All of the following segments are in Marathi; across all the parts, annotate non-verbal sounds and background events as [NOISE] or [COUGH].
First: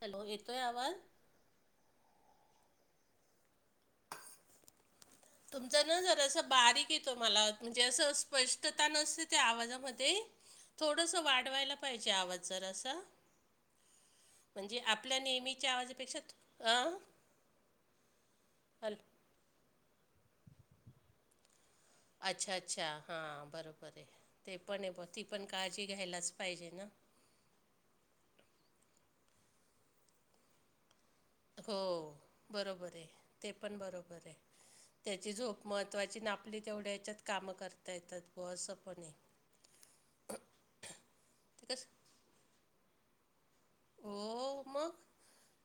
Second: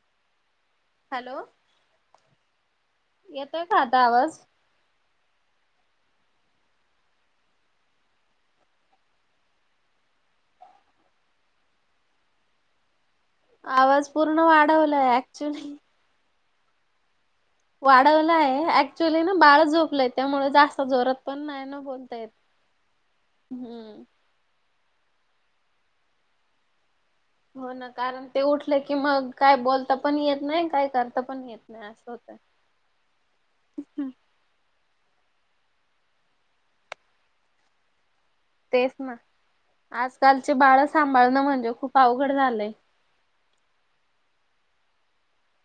हॅलो. येतोय आवाज? हॅलो. येतोय का आता आवाज? तुमचं ना जर असं बारीक येतो मला म्हणजे असं स्पष्टता नसते त्या आवाजामध्ये थोडस वाढवायला पाहिजे आवाज जरा असा. आवाज पूर्ण म्हणजे वाढवलाय आपल्या नेहमीच्या ऍक्च्युली आवाजापेक्षा अ वाढवलं आहे ऍक्च्युली ना बाळ झोपलंय त्यामुळे जास्त जोरत पण नाही ना बोल. अच्छा अच्छा हां बरोबर आहे ते पण आहे ब ती पण काळजी घ्यायलाच पाहिजे ना. हो ना कारण ते उठले की मग काय बोलता पण येत नाही काय करता पण येत हो नाही असं होत बरोबर आहे ते पण बरोबर आहे. त्याची झोप महत्त्वाची ना आपली तेवढ्या याच्यात कामं करता येतात. बुवा असं तेच पण आहे ना आजकालचे बाळ सांभाळणं म्हणजे ते कसं खूप अवघड झालंय. हो मग.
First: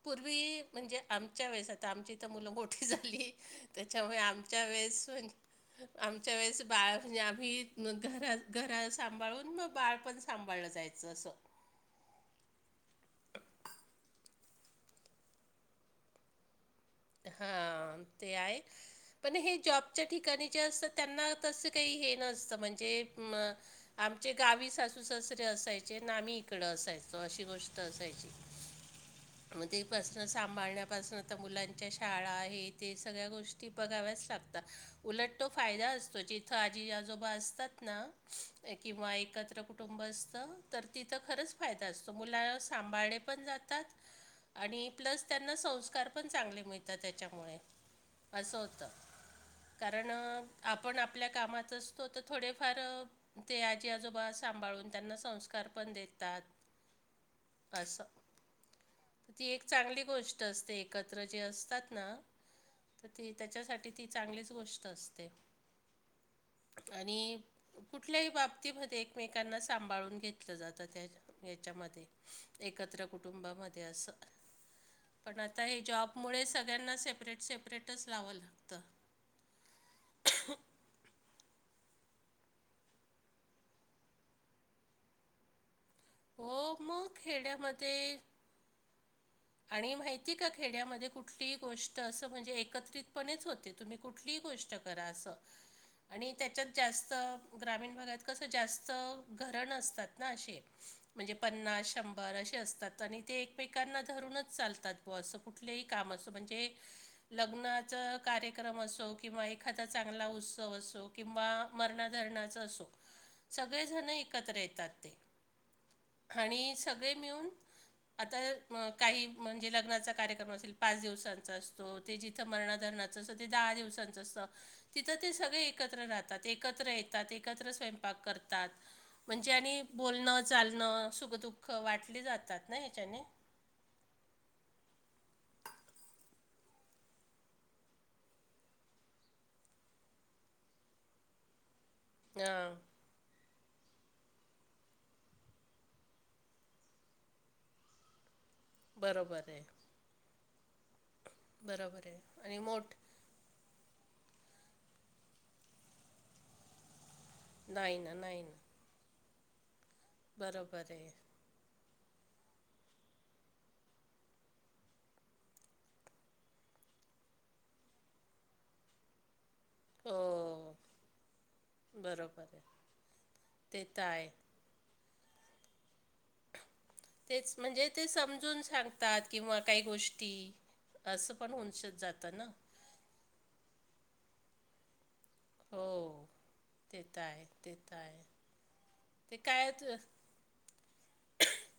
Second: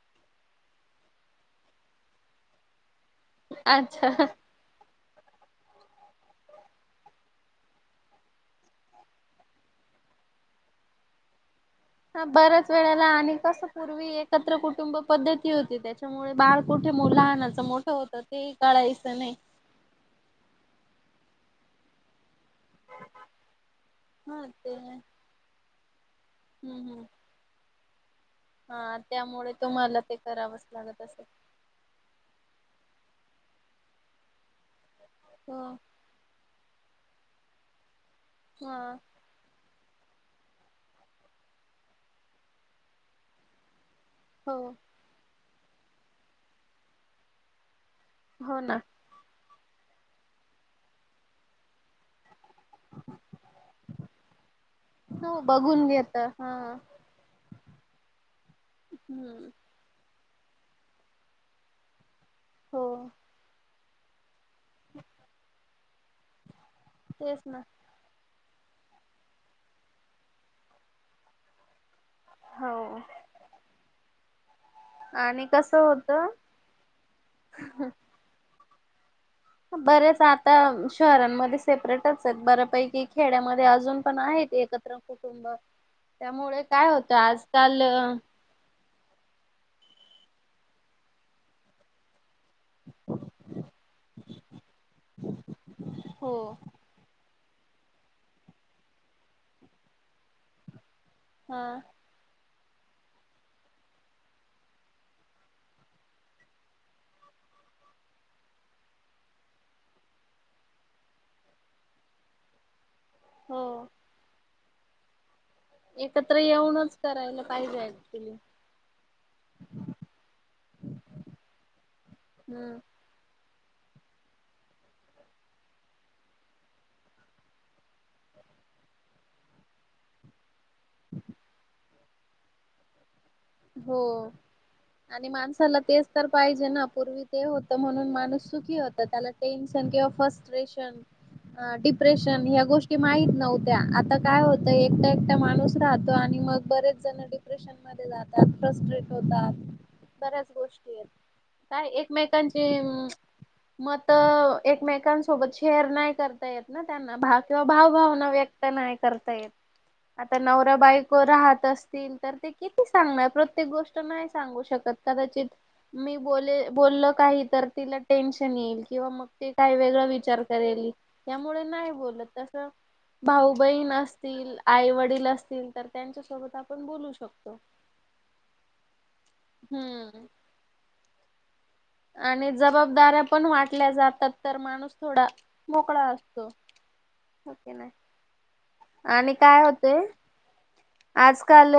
पूर्वी म्हणजे आमच्या वेळेस आता आमची तर मुलं मोठी झाली. अच्छा त्याच्यामुळे आमच्या वेळेस आमच्या वेळेस बाळ म्हणजे आम्ही घर घरा सांभाळून मग बाळ पण सांभाळलं जायचं. अस अस. [UNINTELLIGIBLE] हा बऱ्याच वेळेला आणि कस पूर्वी एकत्र कुटुंब पद्धती होती त्याच्यामुळे बाळ कुठे लहानाचं मोठं हां होत ते आहे कळायचं नाही. पण हे जॉबच्या ठिकाणी ज असतात त्यांना तस काही हे नसतं म्हणजे आमचे हा गावी ते हम्म सासूसासरे असायचे आणि आम्ही इकड हम्म असायचो असे. ती गोष्ट असायची हा त्यामुळे मग ते तुम्हाला पासन करावंच लागत सांभाळण्यापासून असेल. तर मुलांचे शाळा हे ते सगळ्या गोष्टी बघाव्याच लागतात उलट तो हो फायदा असतो. आजी आजोबा असतात ना हा किंवा एकत्र कुटुंब कुटुंब असतं तर तिथं खरंच फायदा असतो मुला सांभाळणे पण जातात. हो आणि प्लस त्यांना संस्कार पण चांगले मिळतात त्याच्यामुळे. असं हो ना होतं कारण आपण आपल्या कामात असतो तर थोडेफार ते आजी आजोबा सांभाळून त्यांना हो संस्कार बघून पण घेत देतात. हा अस ती हम्म. एक चांगली गोष्ट असते एकत्र जे असतात ना हो. तर ते त्याच्यासाठी ती चांगली गोष्ट असते आणि तेच ना. कुठल्याही बाबतीमध्ये एकमेकांना सांभाळून घेतलं जातं त्या याच्यामध्ये. हो एकत्र कुटुंबामध्ये असं. आणि कसं होत मुळे सगळ्यांना सेपरेट सेपरेटच लावं लागतं. बरेच आता शहरांमध्ये सेपरेटच आहेत बऱ्यापैकी खेड्यामध्ये अजून पण आहेत. एकत्र कुटुंब त्यामुळे हो काय मग होतं आजकाल खेड्यामध्ये आणि माहितीये का खेड्यामध्ये कुठली हि गोष्ट असं म्हणजे एकत्रितपणेच होते तुम्ही कुठलीही गोष्ट करा असं हो. आणि त्याच्यात जास्त ग्रामीण भागात कसं जास्त घरं नसतात ना असे म्हणजे हा पन्नास शंभर बरेसे असतात आणि ते एकमेकांना धरूनच चालतात बॉअसं कुठलेही काम असं म्हणजे लग्नाचा कार्यक्रम असो किंवा एखादा चांगला उत्सव असो. किंवा मरणाधरणाचं असो हो. सगळेजण एकत्र येतात ते. एकत्र आणि येऊनच सगळे करायला मिळून पाहिजे ऍक्च्युली. आता म काही म्हणजे लग्नाचा कार्यक्रम असेल पाच दिवसांचा असतो ते जिथं मरणा हम्म धरणाच ते दहा दिवसांचं असतं. तिथं ते सगळे एकत्र राहतात एकत्र येतात एकत्र स्वयंपाक करतात. म्हणजे आणि बोलणं चालणं सुख दुःख वाटली जातात ना ह्याच्याने. हो. आणि माणसाला तेच तर पाहिजे ना पूर्वी ते होतं म्हणून माणूस सुखी होता त्याला टेन्शन किंवा फ्रस्टेशन अं डिप्रेशन ह्या हां गोष्टी माहित नव्हत्या आता काय होतं एकटं एकटं माणूस राहतो आणि मग बरेच जण डिप्रेशन मधे जातात फ्रस्टेट बरोबर होतात आहे बऱ्याच गोष काय बरोबर आहे आणि एकमेकांचे मोठ अं मतं एकमेकांसोबत शेअर नाही करता येत ना त्यांना भाग किंवा नाही ना भावभावना नाही ना व्यक्त नाही करता येत आता नवरा बरोबर आहे बायको राहत अस तील तर ते किती सांगणार प्रत्येक गोष्ट नाही सांगू शकत कदाचित मी बोले बोललं काही तर तिला टेन्शन येईल किंवा मग ते काय वेगळा हो विचार करेल त्यामुळे नाही बोलत बरोबर आहे तसं भाऊ ते बहीण तर आहे असतील आई वडील असतील तर त्यांच्यासोबत आपण बोलू शको. तेच म्हणजे ते समजून सांगतात किंवा काही हम्म गोष्टी असं पण होऊन शक आणि जबाबदाऱ्या पण वाटल्या जातात तर माणूस थोड हो मोकळा असतो ते तर आहे हो कि ते नाही? तर आहे आणि ते काय त होतेय आजकाल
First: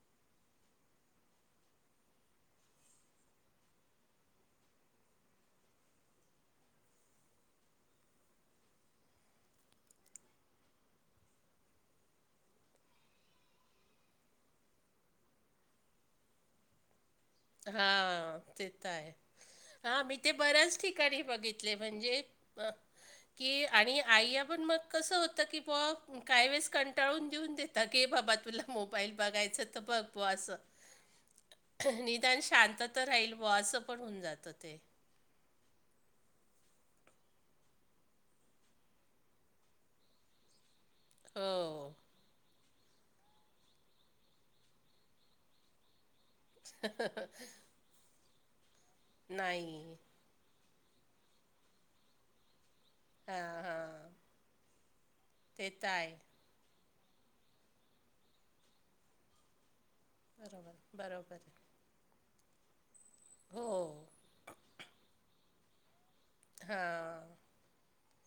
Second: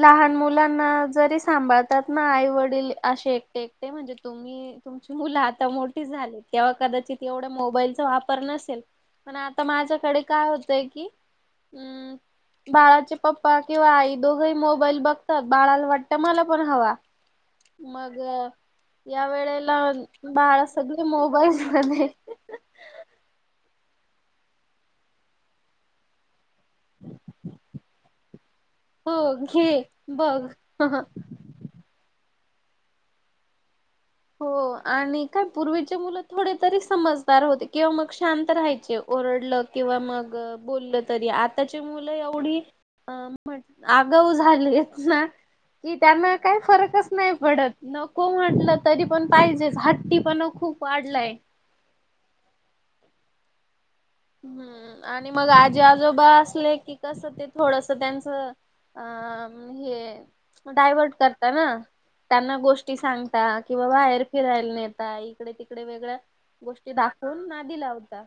लहान मुलांना जरी सांभाळतात ना आई वडील अशे एकटे एकटे म्हणजे तुम्ही की तुमची मुलं आता मोठी झाली, तेव्हा कदाचित एवढा मोबाईलचा वापर नसेल. पण आता माझ्याकडे काय होतंय की हम्म बाळाचे पप्पा किंवा आई दोघंही मोबाईल बघतात, बाळाला वाटत मला पण हवा. मग हां ते त आहे, या वेळेला हा मी ते बाळा बऱ्याच सगळे ठिकाणी मोबाईल बघितले मध्ये म्हणजे की आणि आईया पण मग कसं होतं की बॉ काही वेळेस कंटाळून देऊन देेता, की बाबा तुला मोबाईल बघायचं तं बघ बॉ असं. हं हं निदान शांत तर राहील बॉ असं. पण होऊन हो जातं ते आणि काय पूर्वीचे मुलं थोडे तरी समजदार होते किंवा मग शांत राहायचे ओरडलं किंवा मग बोललं तरी हो आताचे मुल एवढी आगाऊ झालीयत ना की त्यांना काही फरकच नाही पडत नको म्हटल तरी पण पाहिजेच नाही हट्टी पणा खूप वाढलाय हम्म हम्म हम्म आणि मग आजी आजोबा असले की कस ते थोडस त्यांचं अं हे बरोबर डायव्हर्ट बरोबर करता आहे. ना. त्यांना गोष्टी सांगता हो किंवा बाहेर फिरायला नेता इकडे तिकडे वेगळ गोष्टी हां दाखवून नादि लावता.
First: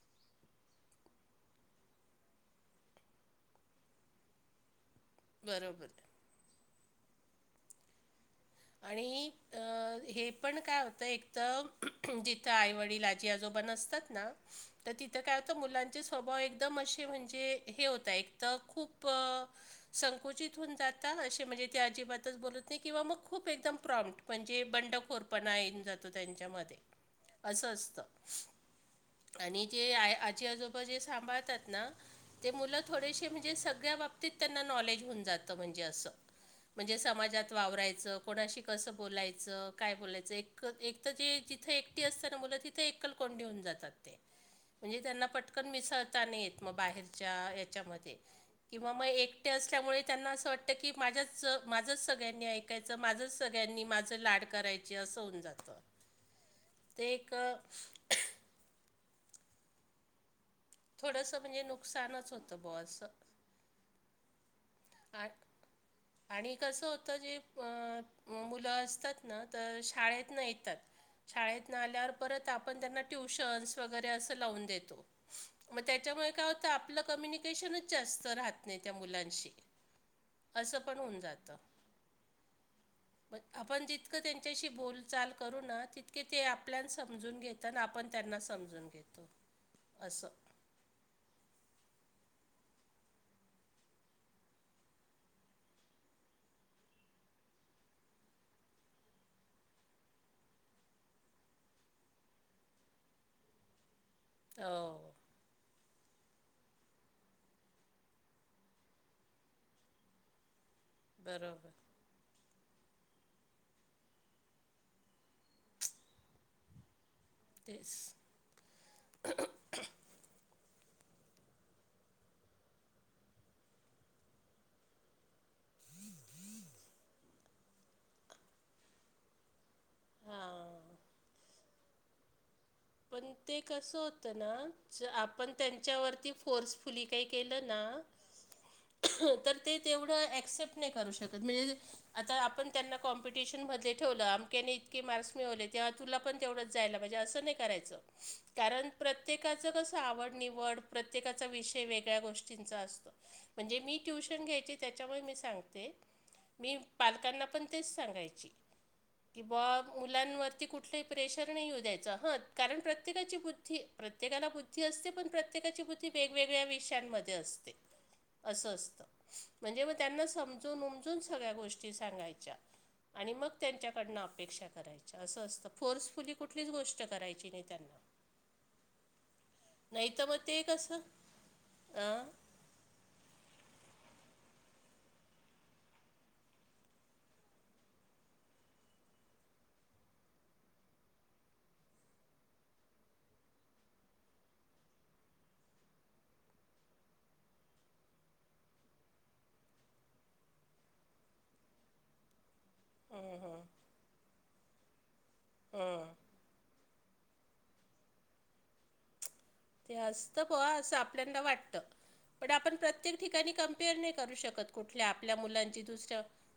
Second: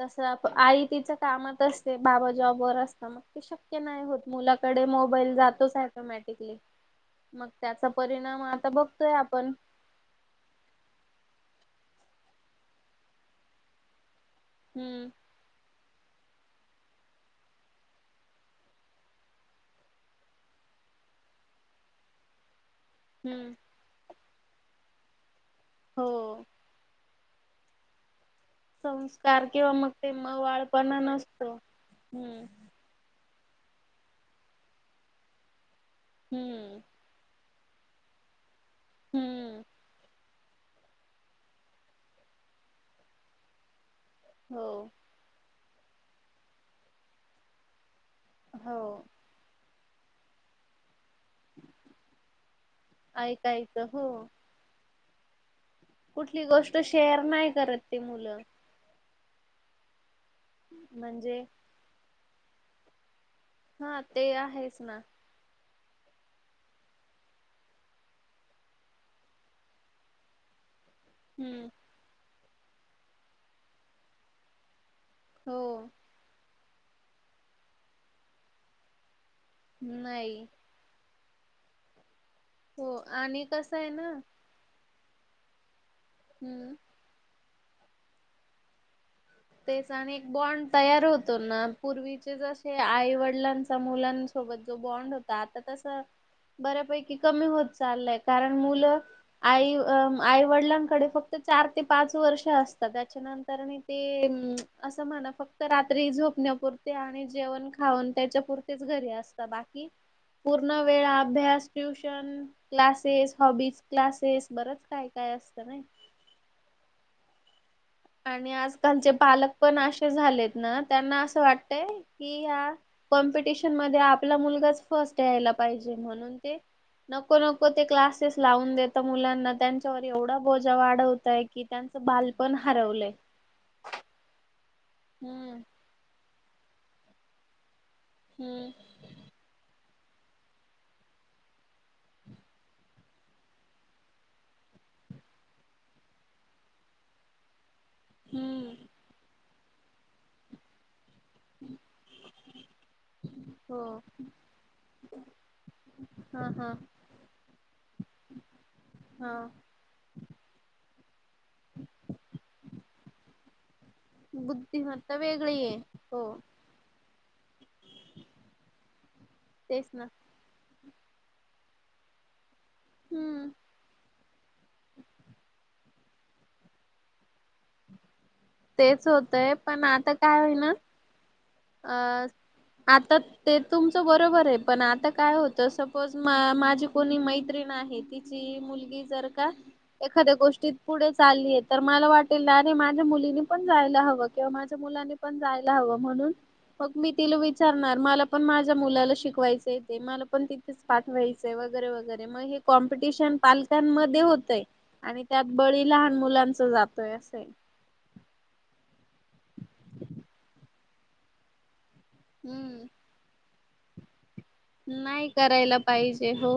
तसं आई तिच्या कामात असते, बाबा जॉबवर असतात मग ते शक्य नाही होत. मुलाकडे मोबाईल जातोच बरोबर ऑटोमॅटिकली, मग त्याचा परिणाम आ आणि हे पण काय हो त एक तर जिथं आई, वडील, आजी, आजोबा न नसतात ना तर हम्म तिथं काय होतं मुलां चे स्वभाव एकदम असे म्हणजे हे होता एक तर खूप संकुचितन होऊन जाता, म्हणजे ते अजिबातच बोलत नाही किंवा मग खूप हम्म एकदम प्रॉम्प्ट म्हणजे बंडखोरपणा येऊन जातो हो. त्यांच्यामध्ये असं असतं. संस्कार आणि किंवा मग जे आ ते आजी आजोबा जे मवाळपणा नसतो सांभाळतात ना हम्म ते मुलं थोडेसे म्हणजे सगळ्या बाबतीत त्यांना नॉलेज होऊन जातं म्हणजे असं हम्म. म्हणजे समाजात वावरायचं कोणाशी कसं हम्म बोलायचं, काय बोलायचं, एक एक तर जे जिथे एकटी असत मुल तिथे एकल कोंडी होऊन जाता ते हो म्हणजे त्यांना पट कण मिसळता नाहीेत मग बाहेरच्या याच्यामध्ये हो किंवा मग एक एकटे असल्यामुळे त्यांना असं वाटतं की माझ्याच माझंच सगळ्यांनी एक माझं सगळ्यांनी ऐकायचं हो माझ लाड करायची असं होऊन जातं. कुठली गोष्ट ते शेअर एक नाही करत ते मुलं थोडस म्हणजे नुकसानच होतं बॉ अस. हा ते आहेच ना. आ आणि कसं होतं जे म मुलं असतात ना तर शाळेत न येतात. शाळेत हम्म न आल्यावर परत आपण त्यांना ट्युशन्स वगैरे असं लावून देतो. हो मग त्याच्यामुळे काय होतं आपलं कम्युनिकेशनच जास्त राहत नाही त्या मुलांशी. नाही. ण ज [INAUDIBLE] हो आणि कसं आहे ना हम्म समून घेना आपण त्यांना समजून घेतो. तेच आणि असं एक बॉन्ड. तयार होतो ना पूर्वीचे जे आई वडिलांचा मुलांसोबत जो बॉन्ड होतो. आता तस बऱ्यापैकी कमी होत चाललंय कारण मुलं. आई आईवडिलांकडे फक्त चार ते पाच वर्ष असतात त्याच्यानंतर. ते असं हो म्हणा फक्त. तर रात्री झोपण्यापुरते आणि जेवण खाऊन त्याच्यापुरतेच घरी असत बाकी. पूर्ण वेळ अभ्यास बरोबर ट्यूश क्लासेस हॉबीज क्लासेस बरच काय काय असत नाही. तेच. आणि आजकालचे पालक पण असे झालेत ना त्यांना असं वाटतय कि या. कॉम्पिटिशन मध्ये आपला मुलगाच फर्स्ट या्यायला पाहिजे म्हणून ते. नको नको ते क्लासेस लावून देत मुलांना त्यां एवढा बोजा हां वाढवतय की त्यांचं बालपण हरवलंय. पण ते कस होत ना आप त्यां. हम्म त्याच्यावरती फोर्सफुली काही केलं ना. हम्म. तर ते तेवढं ऍक्सेप्ट नाही करू शकत म्हणजे आता आपण त्यांना कॉम्पिटिशन मध्ये ठेवलं अमक्याने इतके मार्क्स मिळवले ते्हा. तुला पण तेवढंच जायला पाहिजे असं नाही करायचं हम्म कारण प्रत्येकाचं कसं आवड निवड. प्रत्येकाचा विषय वेगळ्या गोष्टींचा असतो. म्हणजे हो मी ट्युशन घ्यायचे त्याच्यामुळे मी सांगते हा हा मी. पालकांना पण तेच सांगायची हा की बा मुलांवरती कुठ. कुठ प्रेशर नाहीऊ द्यायच ह कारण प्रत्येकाची बुद्धी. प्रत्येकाला बुद्धी असते बुद्धिमत्ता पण वेगळी आहे प्रत्येकाची बुद्धी हो वेगवेगळ्या विषयांमध्ये असते. असं असतं म्हणजे तेच मग ना त्यांना समजून उमजून सगळ्या गोष्टी सांगायच्या. आणि हम्म मग त्यांच्याकडन अपेक्षा करायच्या असं असतं फोर्सफुली कुठलीच गोष्ट करायची. चिरे त्यांना. तेच होतंय पण नाही आता तर मग काय ते होईना कसं अ अं, आता. ते तुमचं बरोबर आहे पण आता काय होतं सपोज माझी कोणी मैत्रीण आहे. तिची मुलगी जर का. एखाद्या गोष्टीत पुढे चाललीय तर मला वाटेल ना अरे माझ्या मुलीनी पण जायला हवं किंवा माझ्या मुलानी. पण जायला हवं म्हणून. मग मी तिला विचारणार मला पण माझ्या मुलाला शिकवायचं येते मला पण तिथे. पाठवा्हायच वगैरे वगैरे मग हे. कॉम्पिटिशन पालकांमध्ये होतय आणि त्यात बळी हं. लहान मुलांच जातय असंय. ते असतं पहा असं आपल्याला वाटतं पण आपण हम्म. प्रत्येक ठिकाणी कम्पेअर नाही करू शकत. कुठल्या नाही आपल्या करायला मुलांची दुसऱ्या. पाहिजे हो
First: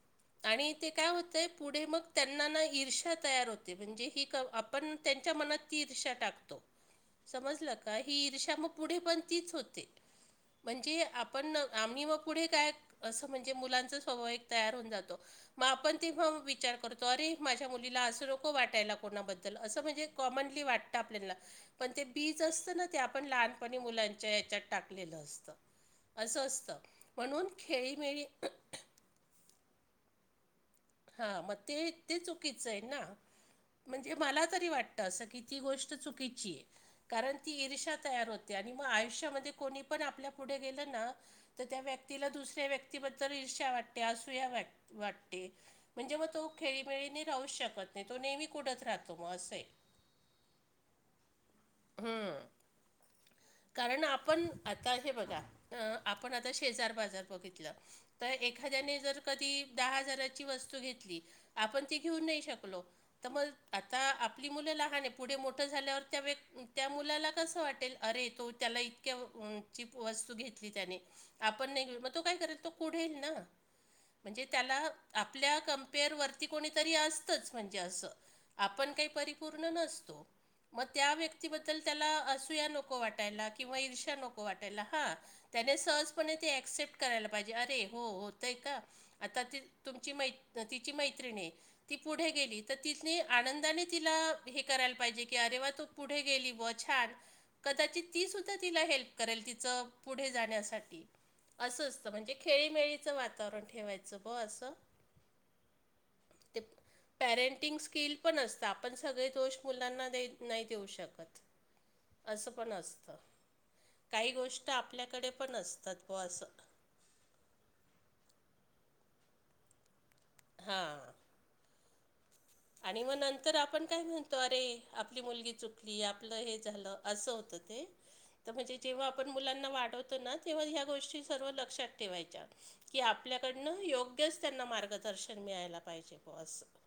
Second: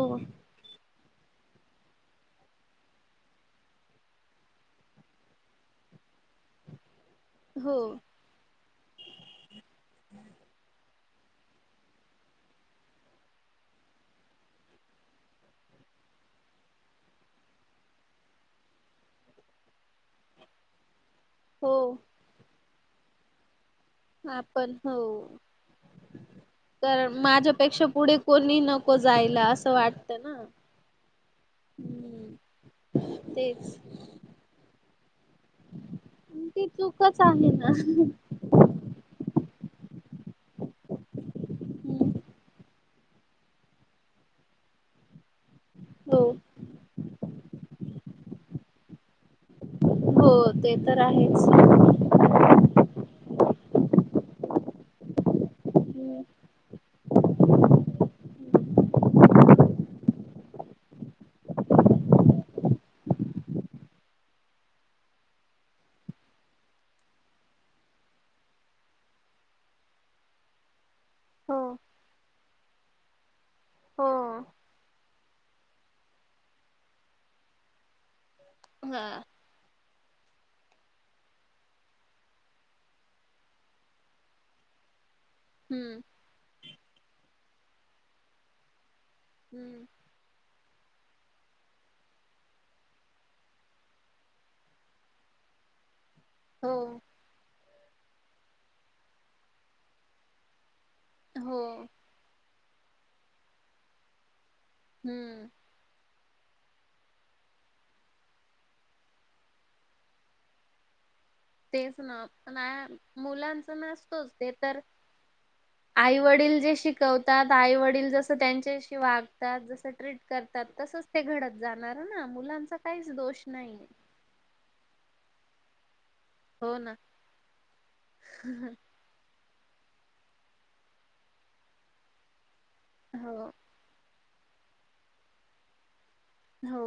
आणि ते काय होतंय पुढे मग त्यांना ना ईर्षा तयार होते म्हणजे ही क. पण त्यांच्या मनात ती ईर्षा टाकतो. ह. समजलं का ही इर्षा म पुढे पण तीच होते. म्हणजे आपण आम्ही मग पुढे काय? असं म्हणजे मुलांचं स्वभाव एक तयार होऊन जातो. मग आपण तेव्हा विचार करतो अरे माझ्या मुलीला असं नको वाटायला कोणाबद्दल असं म्हणजे कॉमनली वाटतं आपल्याला पण हो. ते बीज असत ना ते आपण लहान पणी मुलांच्या याच्यात आपण हो टाकलेलं असतं. असं असतं कारण म्हणून माझ्यापेक्षा पुढे खेळीमेळी कोणी नको जायला असं वाटतं ना. हा मग ते ते हम्म चुकीचं आहे ना तेच म्हणजे मला तरी वाटत असं की. ती गोष्ट चुकीचीये ती चूकच कारण आहे ती ना. ईर्षा तयार होते. त्यांनी मग आयुष्यामध्ये कोणी पण आपल्या पुढे गेलं ना तर त्या व्यक्तीला दुसऱ्या व्यक्तीबद्दल ईर्ष्या वाटते असूया वाटते. म्हणजे हो मग तो खेळीमेळीने राहूच शकत नाही तो नेहमी कुढत राहतो मग असय. हो ते तर आहेच. हम्म. कारण आपण आता हे बघा आपण आता शेजार पाजार बघितलं तर एखाद्याने जर कधी दहा हजारा ची वस्तू घेतली आपण ती घेऊ नाही शकलो. तर मग आता आपली मुलं लहान आहे पुढे मोठं झाल्यावर त्या व्यक् त्या मुलाला कसं वाटेल. अरे तो त्याला इतक्या उंची वस्तू घेतली त्याने. हो आपण नाही घेऊ मग तो काय करेल तो कुढेल ना म्हणजे हो. त्याला. आपल्या कम्पेअर वरती कोणीतरी असतंच म्हणजे असं आपण हा काही परी पूर्ण नसतो. मग त्या व्यक्तीबद्दल त्याला असुया नको वाटायला किंवा ईर्षा नको वाटायला हा. त्याने हम्म सहजपणे ते ॲक्सेप्ट करायला पाहिजे अरे हो होतय का आता ती हम्म ची मय तिची मैत्रिणी ये. ती पुढे गेली तर तिने आनंदाने तिला हे करायला पाहिजे की अरे वा तू. पुढे गेली व हो छान. कदाचित ती सुद्धा तिला हेल्प करेल तिचं पुढे जाण्यासाठी हो असं असतं म्हणजे खेळीमेळीचं वातावरण ठेवायचं ब असं. हम्म. ते पॅरेंटिंग स्किल पण असतं आपण सगळे दोष मुलांना देत नाही देऊ शकत. तेच ना असं पण कनाय असतं मुलांच नसतोच काही ते गोष्ट तर आपल्याकडे पण असतात ब असं आईवडील जे शिक कवतात आई वडील जस त्यांच्याशी वागतात जस ट्रीट करतात तसचं हां ते घडत जाणार ना मुलांचा काहीच दोष नाही. तो अरे आपली मुलगी चुकली आपलं हे हो झालं ना असं होतं ते तर म्हणजे जेव्हा पण मुलांना वाढवतो ना तेव्हा ह्या गोष्टी सर्व लक्षात ठेवायच्या की हो आपल्याकडनं योग ग्यच त्यांना मार्गदर्शन मिळायला पाहिजे बस. हो.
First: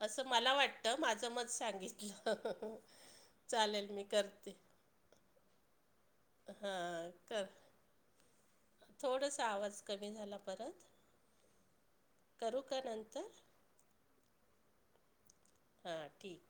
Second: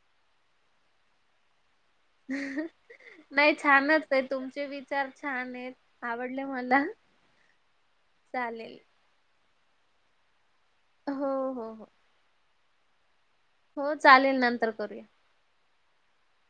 असं मला वाटतं माझं मत सांगितलं चालेल मी करते. चार छान आहेत आवडले मला हां चालेल. थोडसा आवाज कमी झाला परत. हो हो हो. करु का नंतर? हो चालेल नंतर करूया. हं ठीक.